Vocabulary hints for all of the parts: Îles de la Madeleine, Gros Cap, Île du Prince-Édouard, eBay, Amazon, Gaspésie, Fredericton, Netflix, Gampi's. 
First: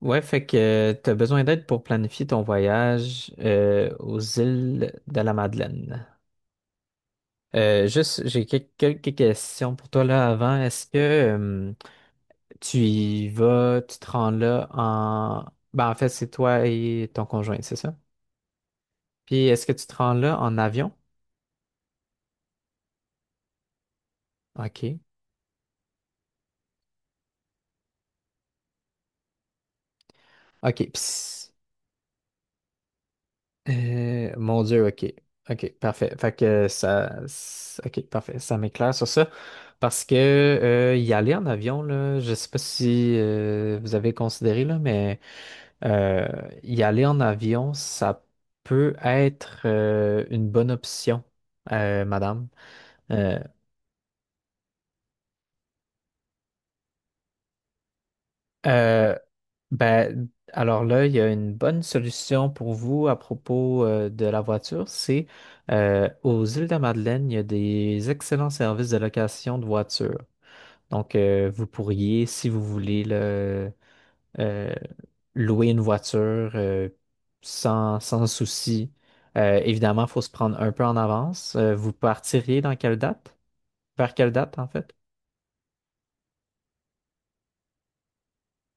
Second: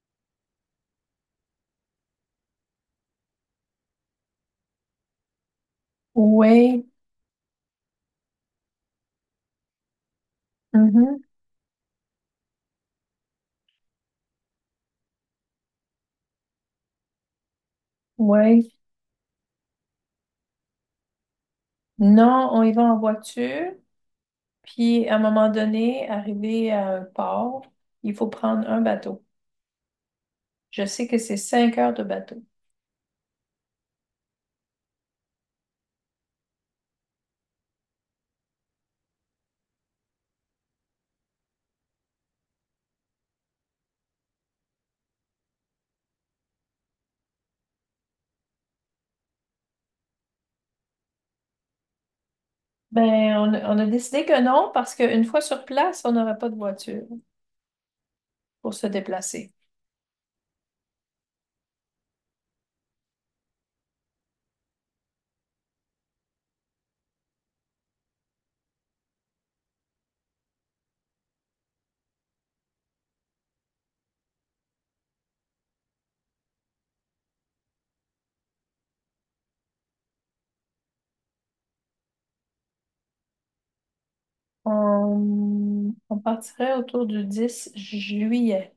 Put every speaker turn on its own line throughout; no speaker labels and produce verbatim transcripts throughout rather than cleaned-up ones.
Ouais, fait que tu as besoin d'aide pour planifier ton voyage euh, aux îles de la Madeleine.
Oui,
Euh, juste, j'ai quel- quelques questions pour toi là avant. Est-ce que
mhm,
euh, tu y vas, tu te rends là en... Ben, en fait, c'est toi et ton conjoint, c'est ça?
oui.
Puis est-ce que tu te rends là en avion?
Non, on y va en voiture,
OK.
puis à un moment donné, arrivé à un port, il faut prendre un bateau. Je
OK.
sais que c'est
Puis
cinq heures de bateau.
Euh, mon Dieu, OK. OK, parfait. Fait que ça. s- OK, parfait. Ça m'éclaire sur ça. Parce que euh, y aller en avion, là, je sais pas si euh, vous avez considéré, là, mais euh, y aller en avion, ça peut être euh, une bonne option, euh, madame. Euh,
Ben, on, a on a décidé que non, parce qu'une fois sur place, on n'aurait pas de voiture pour se
Euh,
déplacer.
ben, alors là, il y a une bonne solution pour vous à propos euh, de la voiture. C'est euh, aux îles de la Madeleine, il y a des excellents services de location de voitures. Donc, euh, vous pourriez, si vous voulez, le, euh, louer une voiture euh, sans, sans souci. Euh, évidemment, il faut se prendre un peu en avance. Euh, vous partiriez dans quelle date? Vers quelle date, en fait?
On, on partirait autour du dix juillet.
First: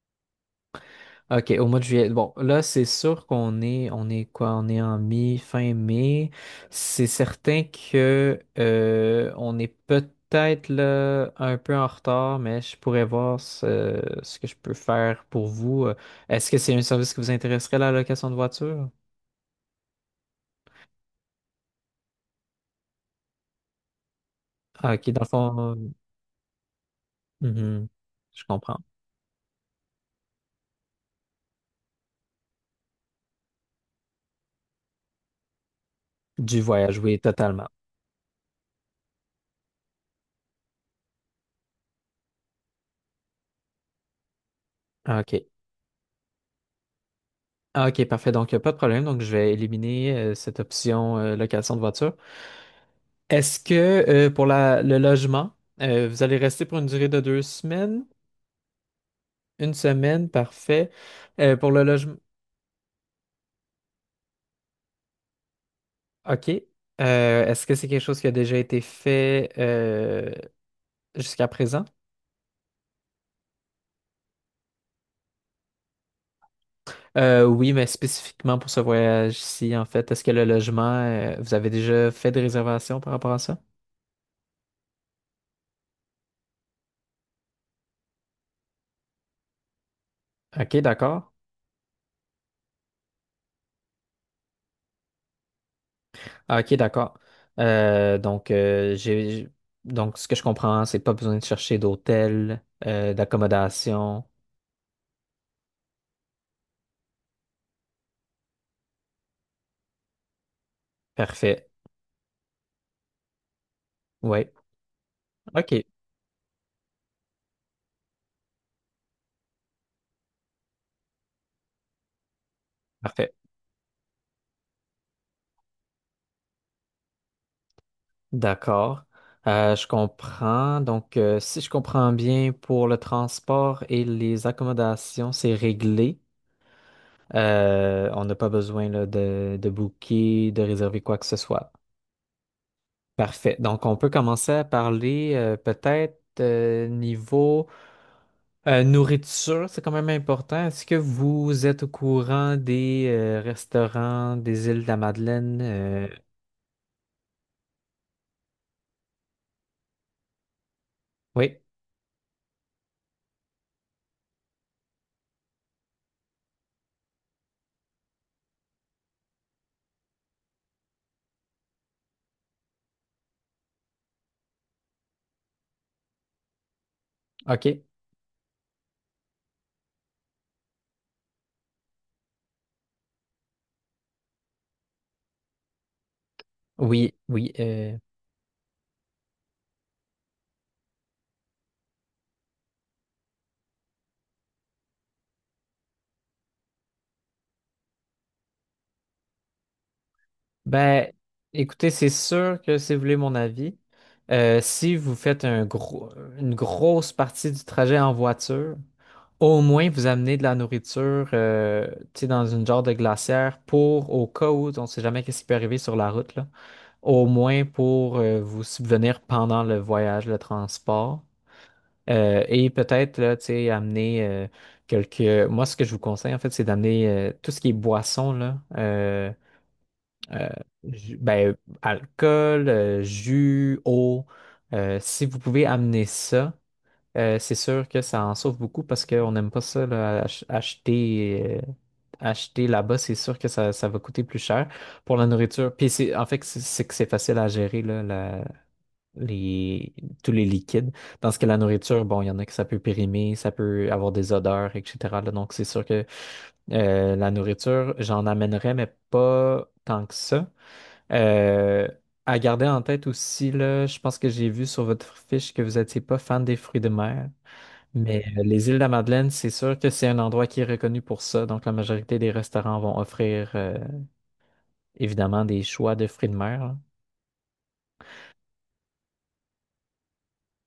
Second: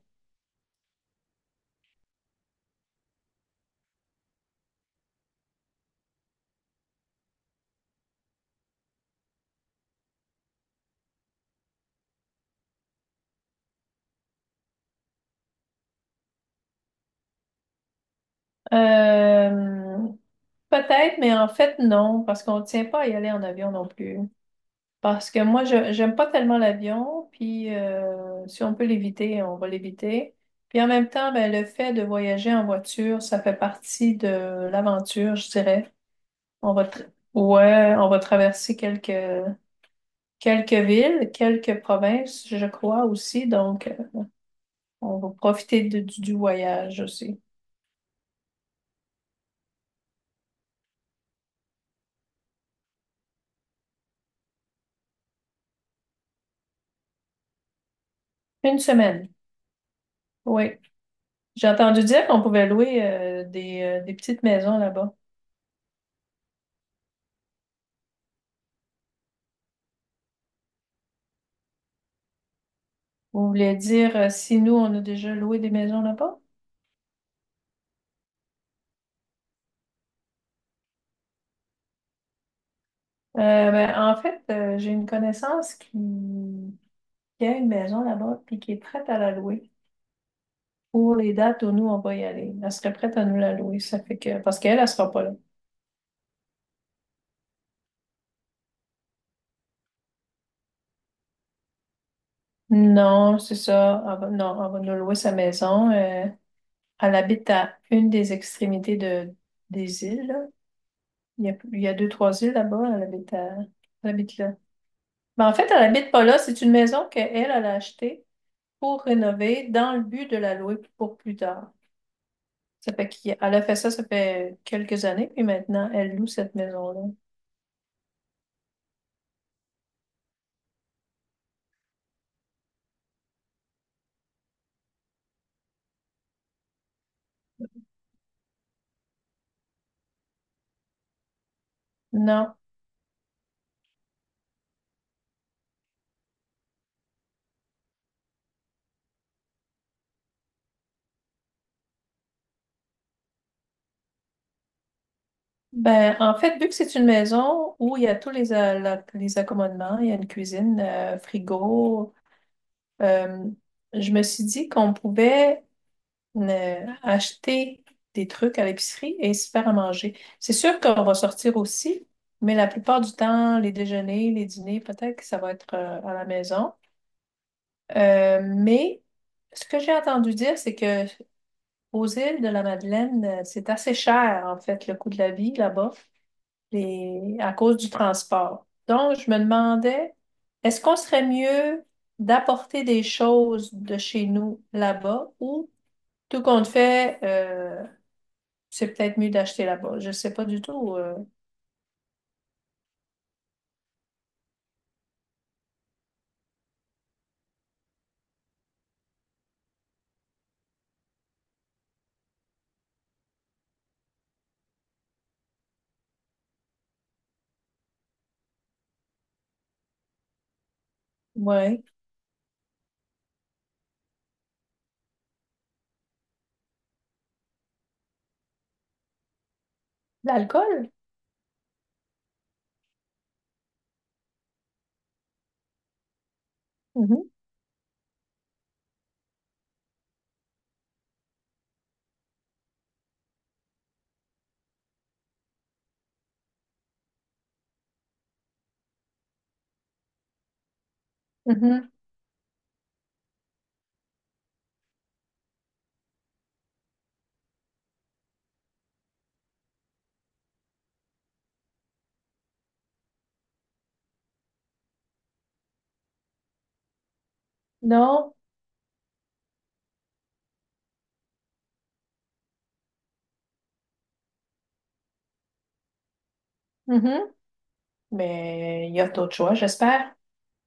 OK, au mois de juillet. Bon, là, c'est sûr qu'on est, on est quoi? On est en mi, fin mai. C'est certain que euh, on est peut-être là un peu en retard, mais je pourrais voir ce, ce que je peux faire pour vous. Euh, Est-ce que c'est un service qui vous intéresserait, la location de voiture?
Euh, Peut-être, mais en fait, non, parce qu'on ne tient pas à y aller en avion non plus.
Ah, OK, dans le
Parce que
fond,
moi,
euh,
je j'aime pas tellement l'avion, puis
mhm, je
euh, si on
comprends.
peut l'éviter, on va l'éviter. Puis en même temps, ben, le fait de voyager en voiture, ça fait partie de l'aventure, je dirais.
Du
On va
voyage,
tra-
oui, totalement.
ouais, on va traverser quelques quelques villes, quelques provinces, je crois aussi. Donc, euh, on va
OK.
profiter de- du, du voyage aussi.
Ah, OK, parfait. Donc, il n'y a pas de problème. Donc, je vais éliminer euh, cette option euh, location de voiture. Est-ce que euh, pour la- le logement, euh, vous allez rester pour une durée de deux semaines?
Une semaine,
Une semaine,
oui.
parfait. Euh,
J'ai
pour le
entendu
logement,
dire qu'on pouvait louer euh, des, euh, des petites maisons là-bas.
OK. Euh, est-ce que c'est quelque chose qui a déjà été fait euh, jusqu'à présent?
Vous voulez dire euh, si nous, on a déjà loué des maisons là-bas?
Euh, oui, mais spécifiquement pour ce voyage-ci, en fait, est-ce que le logement, euh, vous avez déjà fait des réservations par rapport à ça?
Euh, ben, En fait, euh, j'ai une connaissance qui... qui a une maison là-bas puis qui est prête à la louer
OK,
pour
d'accord.
les dates où nous, on va y aller. Elle serait prête à nous la louer, ça fait que... Parce qu'elle, elle sera pas là.
Ah, OK, d'accord. Euh, donc, euh, j'ai, j'ai- donc, ce que je comprends, c'est pas besoin de chercher d'hôtel, euh,
Non, c'est ça. Elle
d'accommodation.
va- Non, elle va nous louer sa maison. Euh, elle habite à une des extrémités de... des îles, là. Il y a...
Parfait.
il y a deux, trois îles là-bas. Elle habite à... elle habite
Ouais,
là. Mais en fait, elle
OK,
habite pas là. C'est une maison qu'elle, elle elle a achetée pour rénover dans le but de la louer pour plus tard. Ça fait
parfait.
qu'elle a fait ça, ça fait quelques années, puis maintenant, elle loue cette maison-là.
D'accord. Euh, je comprends. Donc, euh, si je comprends bien, pour le transport et les accommodations, c'est réglé. Euh, on n'a pas besoin là, de, de booker, de réserver quoi que ce soit.
Non.
Parfait. Donc, on peut commencer à parler euh, peut-être euh, niveau euh, nourriture, c'est quand même important. Est-ce que vous êtes au courant des euh, restaurants des îles de la Madeleine? Euh,
Ben, en fait, vu que c'est une maison où il y a tous les, a- la- les accommodements, il y a une cuisine, euh,
oui,
frigo, euh, je me suis dit qu'on pouvait euh, acheter des trucs à l'épicerie et se faire à manger. C'est sûr qu'on va sortir aussi, mais la plupart du temps, les déjeuners, les dîners, peut-être que ça va être euh, à la maison.
OK.
Euh, mais ce que j'ai entendu dire, c'est que Aux îles de la Madeleine, euh, c'est assez cher, en fait, le coût de la vie là-bas,
Oui,
les-
oui.
à cause du Ouais.
euh,
transport. Donc, je me demandais, est-ce qu'on serait mieux d'apporter des choses de chez nous là-bas ou tout compte fait, euh, c'est peut-être mieux d'acheter là-bas? Je ne sais pas du tout.
ben,
Euh,
écoutez, c'est sûr que si vous voulez mon avis, euh, si vous faites un gros, une grosse partie du trajet en voiture, au moins vous amenez de la nourriture, euh, tu sais, dans une genre de glacière pour, au cas où, on ne sait jamais qu'est-ce qui peut arriver sur la route, là, au moins pour euh, vous subvenir pendant le voyage, le transport.
ouais.
Euh, et peut-être, là, tu sais, amener euh, quelques... Moi, ce que je vous conseille, en fait, c'est d'amener euh, tout ce qui est boisson, là. euh, euh,
L'alcool?
ju- ben, alcool, euh, jus, eau. euh, si vous pouvez amener ça,
Mhm,
euh, c'est sûr que ça en sauve beaucoup parce qu'on n'aime pas ça, là, ach- acheter, euh, acheter là-bas, c'est sûr que ça, ça va coûter plus cher pour la nourriture. Puis c'est, en fait, c'est c'est que c'est facile à gérer, là, la- les, tous les liquides. Dans ce que la
mhm.
nourriture, bon, il y en a que ça peut périmer, ça peut avoir des odeurs, et cetera là. Donc c'est sûr que euh, la nourriture, j'en amènerais, mais pas tant que ça. Euh, à garder en tête aussi, là, je pense que j'ai vu sur votre fiche que vous n'étiez pas fan des fruits de mer, mais
Non?
euh, les îles de la Madeleine, c'est sûr que c'est un endroit qui est reconnu pour ça. Donc, la majorité des restaurants vont offrir euh, évidemment des choix de fruits de mer. Là.
Mhm. Mais il y a d'autres choix, j'espère.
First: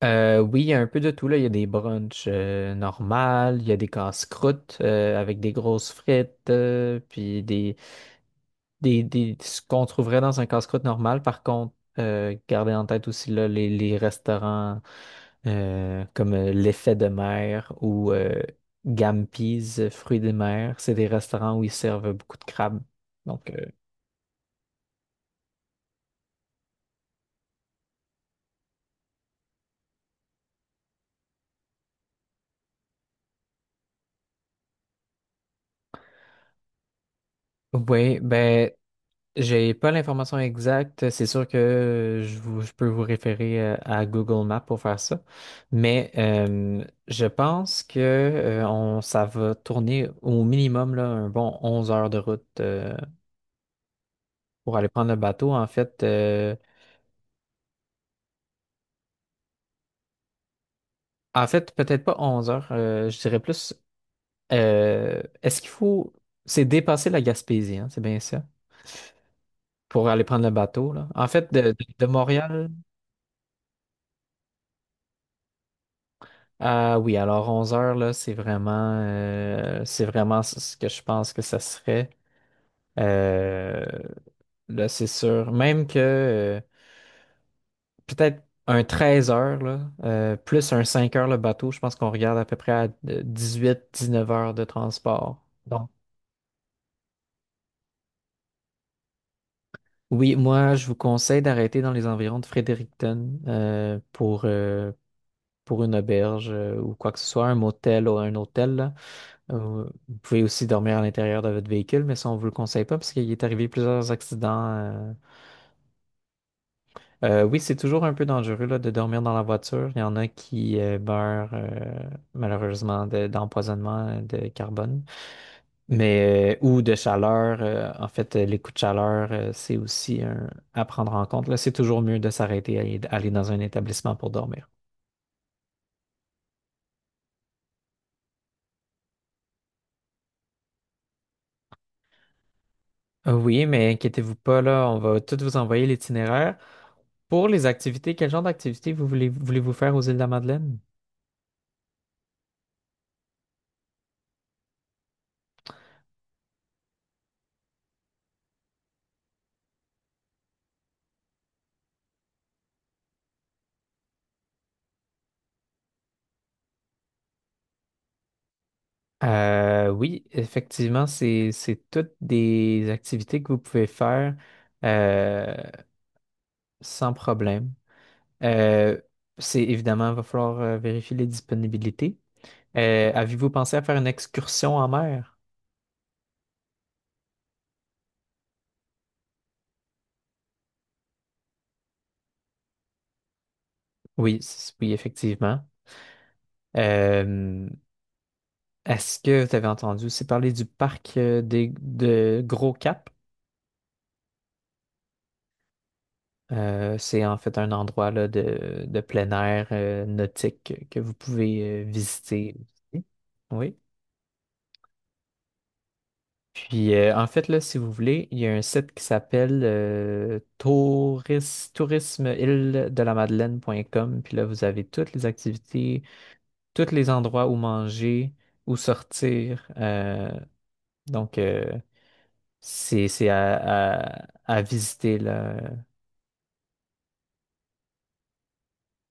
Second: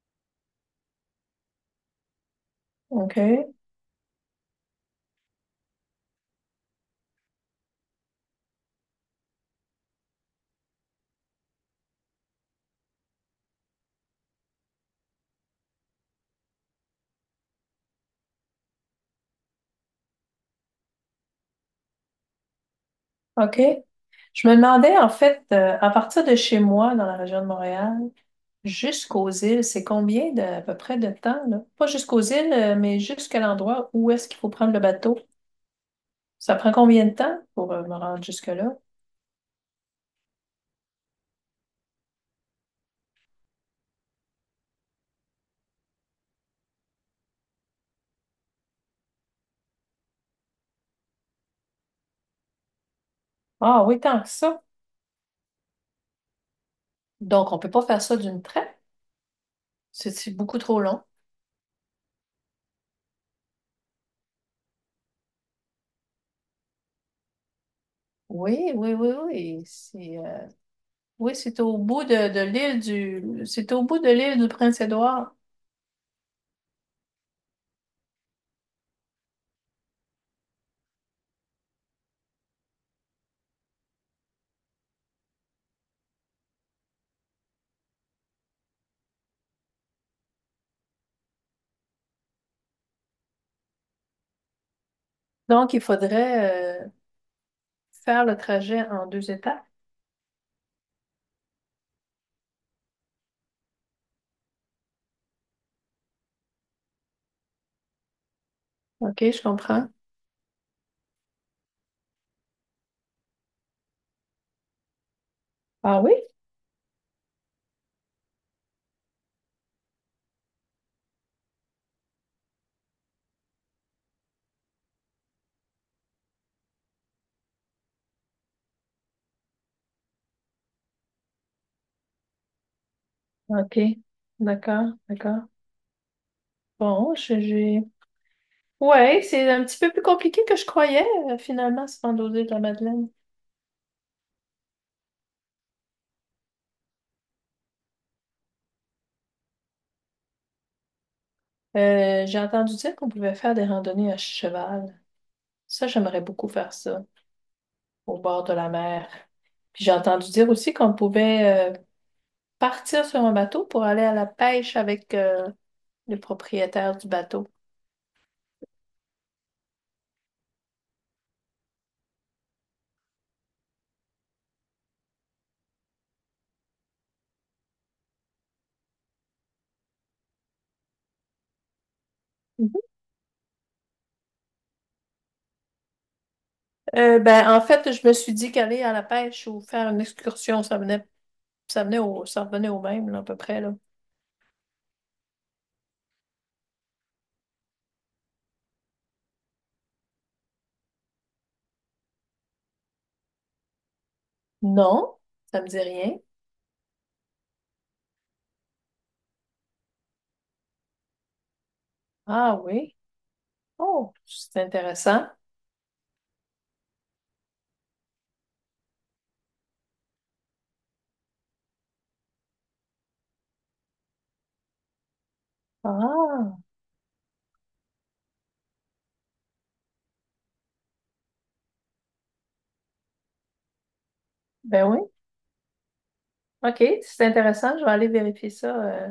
Euh, oui, il y a un peu de tout, là. Il y a des brunchs euh,
OK.
normales, il y a des casse-croûtes euh, avec des grosses frites, euh, puis des, des, des, ce qu'on trouverait dans un casse-croûte normal. Par contre, euh, gardez en tête aussi là, les, les restaurants. Euh, comme euh, l'effet de mer ou euh, Gampi's, euh, fruits des mers. C'est des restaurants où ils servent beaucoup de crabes. Donc,
OK.
euh,
Je me demandais, en fait, euh, à partir de chez moi, dans la région de Montréal, jusqu'aux îles, c'est combien de, à peu près de temps, là? Pas jusqu'aux îles, euh, mais jusqu'à l'endroit où est-ce qu'il faut prendre le bateau. Ça prend combien de temps pour euh, me
oui,
rendre
ben,
jusque-là?
j'ai pas l'information exacte. C'est sûr que euh, je, vous- je peux vous référer euh, à Google Maps pour faire ça. Mais euh, je pense que euh, on, ça va tourner au minimum là, un bon onze heures de route euh,
Ah oui, tant que ça.
pour aller prendre le bateau. En fait, euh,
Donc, on peut pas faire ça d'une traite. C'est c'est beaucoup trop long.
en fait, peut-être pas onze heures, euh, je dirais plus. Euh, est-ce qu'il faut... C'est dépasser la Gaspésie, hein, c'est bien ça,
Oui, oui, oui, oui.
pour
C'est,
aller
euh,
prendre le bateau, là. En
oui,
fait,
c'est
de, de-
au bout
de
de, de
Montréal
l'île du, c'est au bout de l'île du Prince-Édouard.
à... Oui, alors onze heures, là, c'est vraiment... euh, c'est vraiment ce ce que je pense que ça serait. Euh, là, c'est sûr. Même que euh, peut-être un treize heures, là, euh, plus un cinq heures le bateau, je pense qu'on regarde à peu près à dix-huit dix-neuf heures de transport.
Donc, il
Donc,
faudrait, euh, faire le trajet en deux étapes.
oui, moi, je vous conseille d'arrêter dans les environs de Fredericton euh, pour, euh, pour une auberge euh, ou quoi que ce soit, un motel ou un hôtel. Là.
OK, je
Euh,
comprends.
vous pouvez aussi dormir à l'intérieur de votre véhicule, mais ça, on ne vous le conseille pas parce qu'il est arrivé plusieurs accidents. Euh.
Ah oui?
Euh, oui, c'est toujours un peu dangereux là, de dormir dans la voiture. Il y en a qui euh, meurent euh, malheureusement de- d'empoisonnement de carbone, mais euh, ou de chaleur. euh, en fait, euh, les coups de chaleur, euh, c'est aussi un- à prendre en compte. Là, c'est toujours mieux de s'arrêter et d'aller dans un
OK.
établissement pour dormir.
D'accord, d'accord. Bon, je- j'ai... Ouais, c'est un petit peu plus compliqué que je croyais, euh, finalement, se rendre aux îles de la Madeleine.
Euh, Oui, mais inquiétez-vous pas, là, on va tout vous envoyer l'itinéraire. Pour les activités, quel genre d'activités vous voulez, voulez-vous faire aux îles de la Madeleine?
Euh, j'ai entendu dire qu'on pouvait faire des randonnées à cheval. Ça, j'aimerais beaucoup faire ça, au bord de la mer. Puis j'ai entendu dire aussi qu'on pouvait euh, partir sur un bateau pour aller à la pêche avec euh, le propriétaire du bateau.
Euh, oui, effectivement, c'est, c'est toutes des activités que vous pouvez faire euh, sans problème. Euh, c'est évidemment, il va falloir euh, vérifier les disponibilités.
Mhm.
Euh, avez-vous pensé à faire une excursion en mer?
Euh, ben, en fait, je me suis dit qu'aller à la pêche ou faire une excursion, ça venait, ça venait au, ça revenait au même, là, à peu près, là.
Oui, c- oui, effectivement. Euh, est-ce que vous avez entendu aussi parler du parc euh, des, de Gros Cap?
Non, ça me dit rien.
Euh, c'est en fait un endroit là, de, de plein air euh, nautique que vous pouvez euh, visiter.
Ah oui.
Aussi. Oui.
Oh, c'est intéressant.
Puis euh, en fait, là, si vous voulez, il y a un site qui s'appelle euh, touris- tourisme île de la Madeleine point com. Puis là, vous avez toutes les activités,
Ah,
tous les endroits où manger, où sortir. euh, donc, euh, c'est c'est à, à- à
ben oui.
visiter là.
OK, c'est intéressant. Je vais aller vérifier ça. Euh.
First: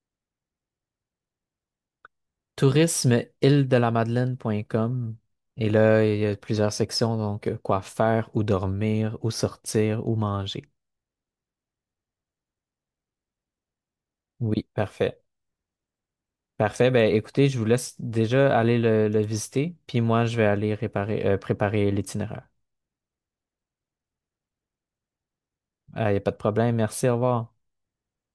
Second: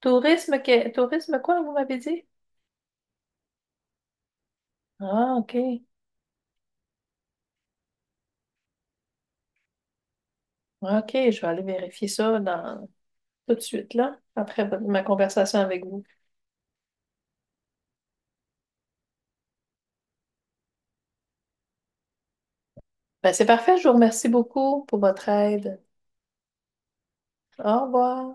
Tourisme, que- tourisme quoi, vous m'avez dit?
tourisme île de la Madeleine point com.
Ah,
Et
OK.
là, il y a plusieurs sections, donc euh, quoi faire, où dormir, où sortir, où manger.
OK, je vais aller vérifier ça dans... tout de suite, là, après
Oui,
votre- ma
parfait.
conversation avec vous.
Parfait. Ben, écoutez, je vous laisse déjà aller le, le visiter, puis moi, je vais aller réparer, euh, préparer l'itinéraire.
Ben, c'est parfait, je vous remercie beaucoup pour votre aide.
Ah, il n'y a pas de problème. Merci, au revoir.
Au revoir.